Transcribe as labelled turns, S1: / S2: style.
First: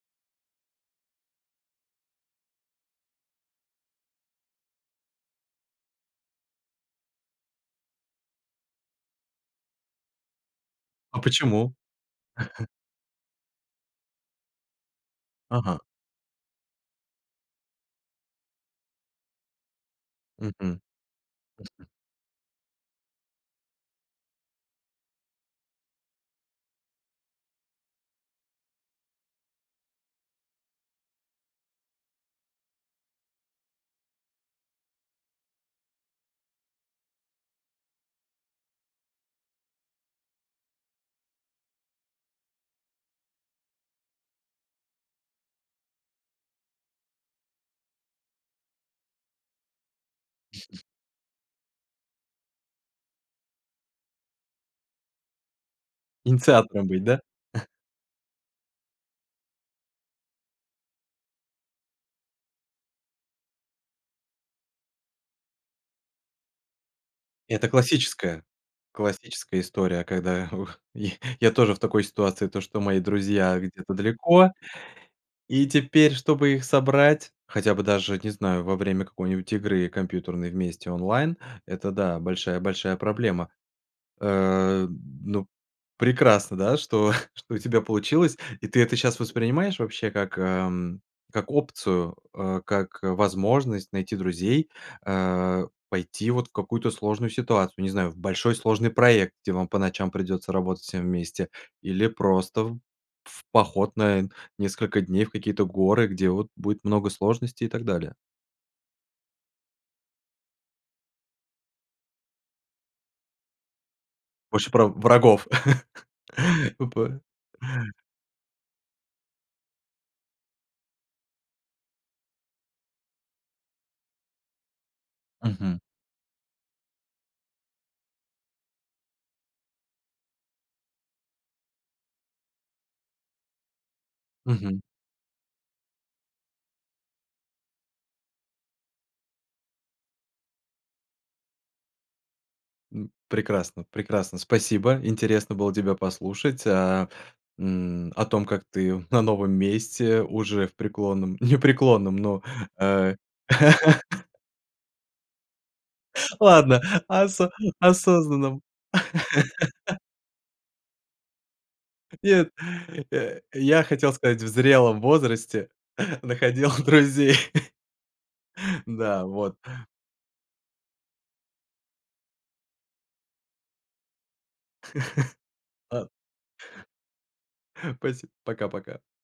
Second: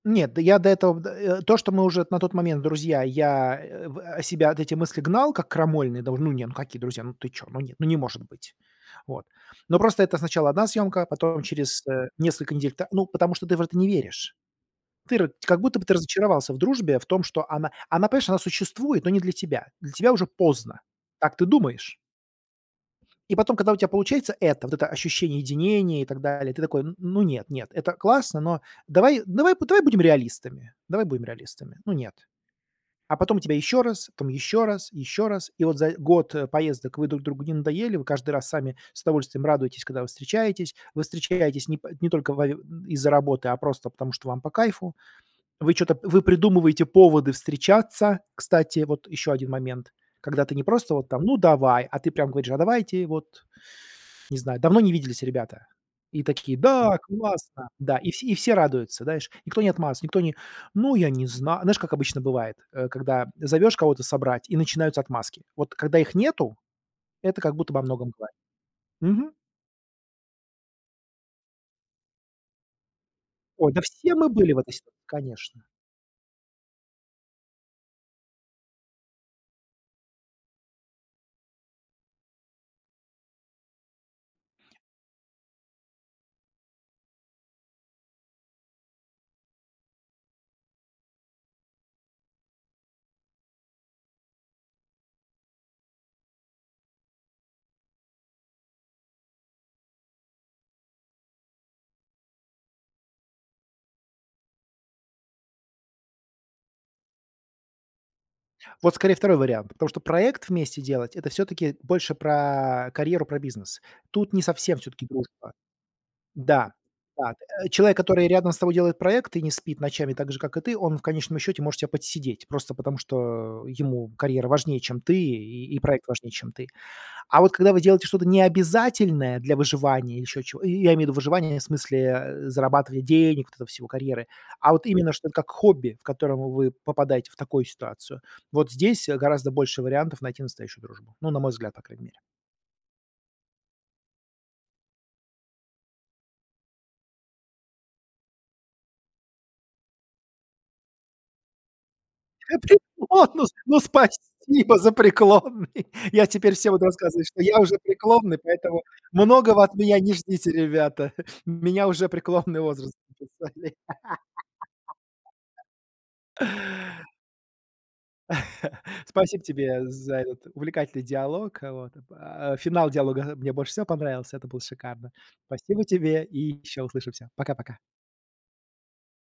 S1: Нет, до я до этого, э, то, что мы уже на тот момент друзья, я, э, в э, себя, от эти мысли, гнал, как крамольные, да уж, ну не, ну какие друзья, ну ты чё, ну нет, ну, не может быть. Вот. Но просто это сначала 1 съёмка,
S2: А
S1: потом
S2: почему?
S1: через, э, несколько недель та ну, потому что ты в это не веришь. Ты р как будто
S2: Ага.
S1: бы ты разочаровался в дружбе, в том, что она она, понимаешь, существует, но не для тебя. Для тебя уже поздно,
S2: Мгм.
S1: так ты думаешь. И потом, когда у тя получается это, вот это ощущение единения и так далее, ты такой: "Н ну, нет нет, это классно, но давай давай б давай будем реалистами давай будем реалистами, ну, нет". А потом тебя ещё раз, там ещё раз, ещё раз, и вот за, э, год поездок вы друг другу не надоели, вы каждый раз сами с удовольствием радуетесь, когда вы встречаетесь. Вы встречаетесь не по не только во из-за работы, а просто потому, что вам по кайфу. Вы чё-то вы придумываете поводы встречаться. Кстати, вот ещё один момент. Когда ты не просто вот там: "Ну давай!", А ты прям говоришь: "А давайте вот!- Не знаю,- Давно не виделись, ребята". И такие:
S2: Инициатором
S1: "Да,
S2: быть, да?
S1: классно", да, и все и все радуются, знаешь, никто не отмазывается, никто не: "Ну, я не знаю", знаешь, как обычно бывает, э, когда зовешь кого-то собрать, и начинаются отмазки. Вот когда их нету- это как
S2: Это
S1: будто бы о многом говорит.
S2: классическая
S1: Мгм.
S2: классическая история, когда я я тоже в такой ситуации: то, что мои друзья
S1: Ой, да
S2: где-то
S1: все мы были
S2: далеко,
S1: в этой ситуации, конечно.
S2: и теперь, чтобы их собрать, хотя бы даже, не знаю, во время какой-нибудь игры компьютерной вместе онлайн- это, да, большая-большая проблема. Э, ну, прекрасно, да, что что у тебя получилось, и ты это щас воспринимаешь вообще как, эм, как опцию, э, как возможность найти друзей, э, пойти вот в какую-то сложную ситуацию, не знаю, в большой сложный проект, где вам по ночам придется работать всем вместе, или просто в в поход на несколько дней в какие-то горы, где вот будет много сложностей и так далее?
S1: Вот скорее 2 вариант, потому что проект вместе делать- это всё-таки больше про карьеру, про бизнес. Тут не
S2: Больше
S1: совсем
S2: про
S1: всё-таки
S2: врагов.
S1: дружба. Да,
S2: Опа.
S1: да, э, человек, который рядом с тобой делает проект и не спит ночами так же, как и ты, он в конечном счёте может тя подсидеть, просто, потому что ему карьера важнее, чем ты, и
S2: Мгм.
S1: проект важнее, чем ты. А вот когда вы делаете что-то необязательное для выживания, ещё чего я имею в виду выживание, в смысле, э, зарабатывания денег, вот этого всего, карьеры, а
S2: Мгм.
S1: вот именно, что это как хобби, в котором вы попадаете в такую ситуацию, вот здесь, э, гораздо больше вариантов найти настоящую дружбу, ну, на мой взгляд, по крайней мере.
S2: М. Прекрасно прекрасно, спасибо, интересно было тебя послушать, а, м, о том, как ты на новом месте уже в преклонном не преклонном, ну,
S1: Хочу
S2: э
S1: отпуск! Ну, спасибо за преклонный! Я теперь всем
S2: ладно,
S1: буду рассказывать, что
S2: осо
S1: я уже преклонный,
S2: осознанном
S1: поэтому многого от меня не ждите, ребята. Меня уже
S2: нет,
S1: преклонный возраст
S2: я
S1: записали.
S2: я хотел сказать, в зрелом возрасте находил друзей. Да,
S1: Спасибо
S2: вот.
S1: тебе за этот увлекательный диалог, э, вот. Э, финал диалога, э, мне больше всего понравился. Это было шикарно. Спасибо
S2: А
S1: тебе, и ещё услышимся. Пока-пока.
S2: Спасибо. Пока-пока.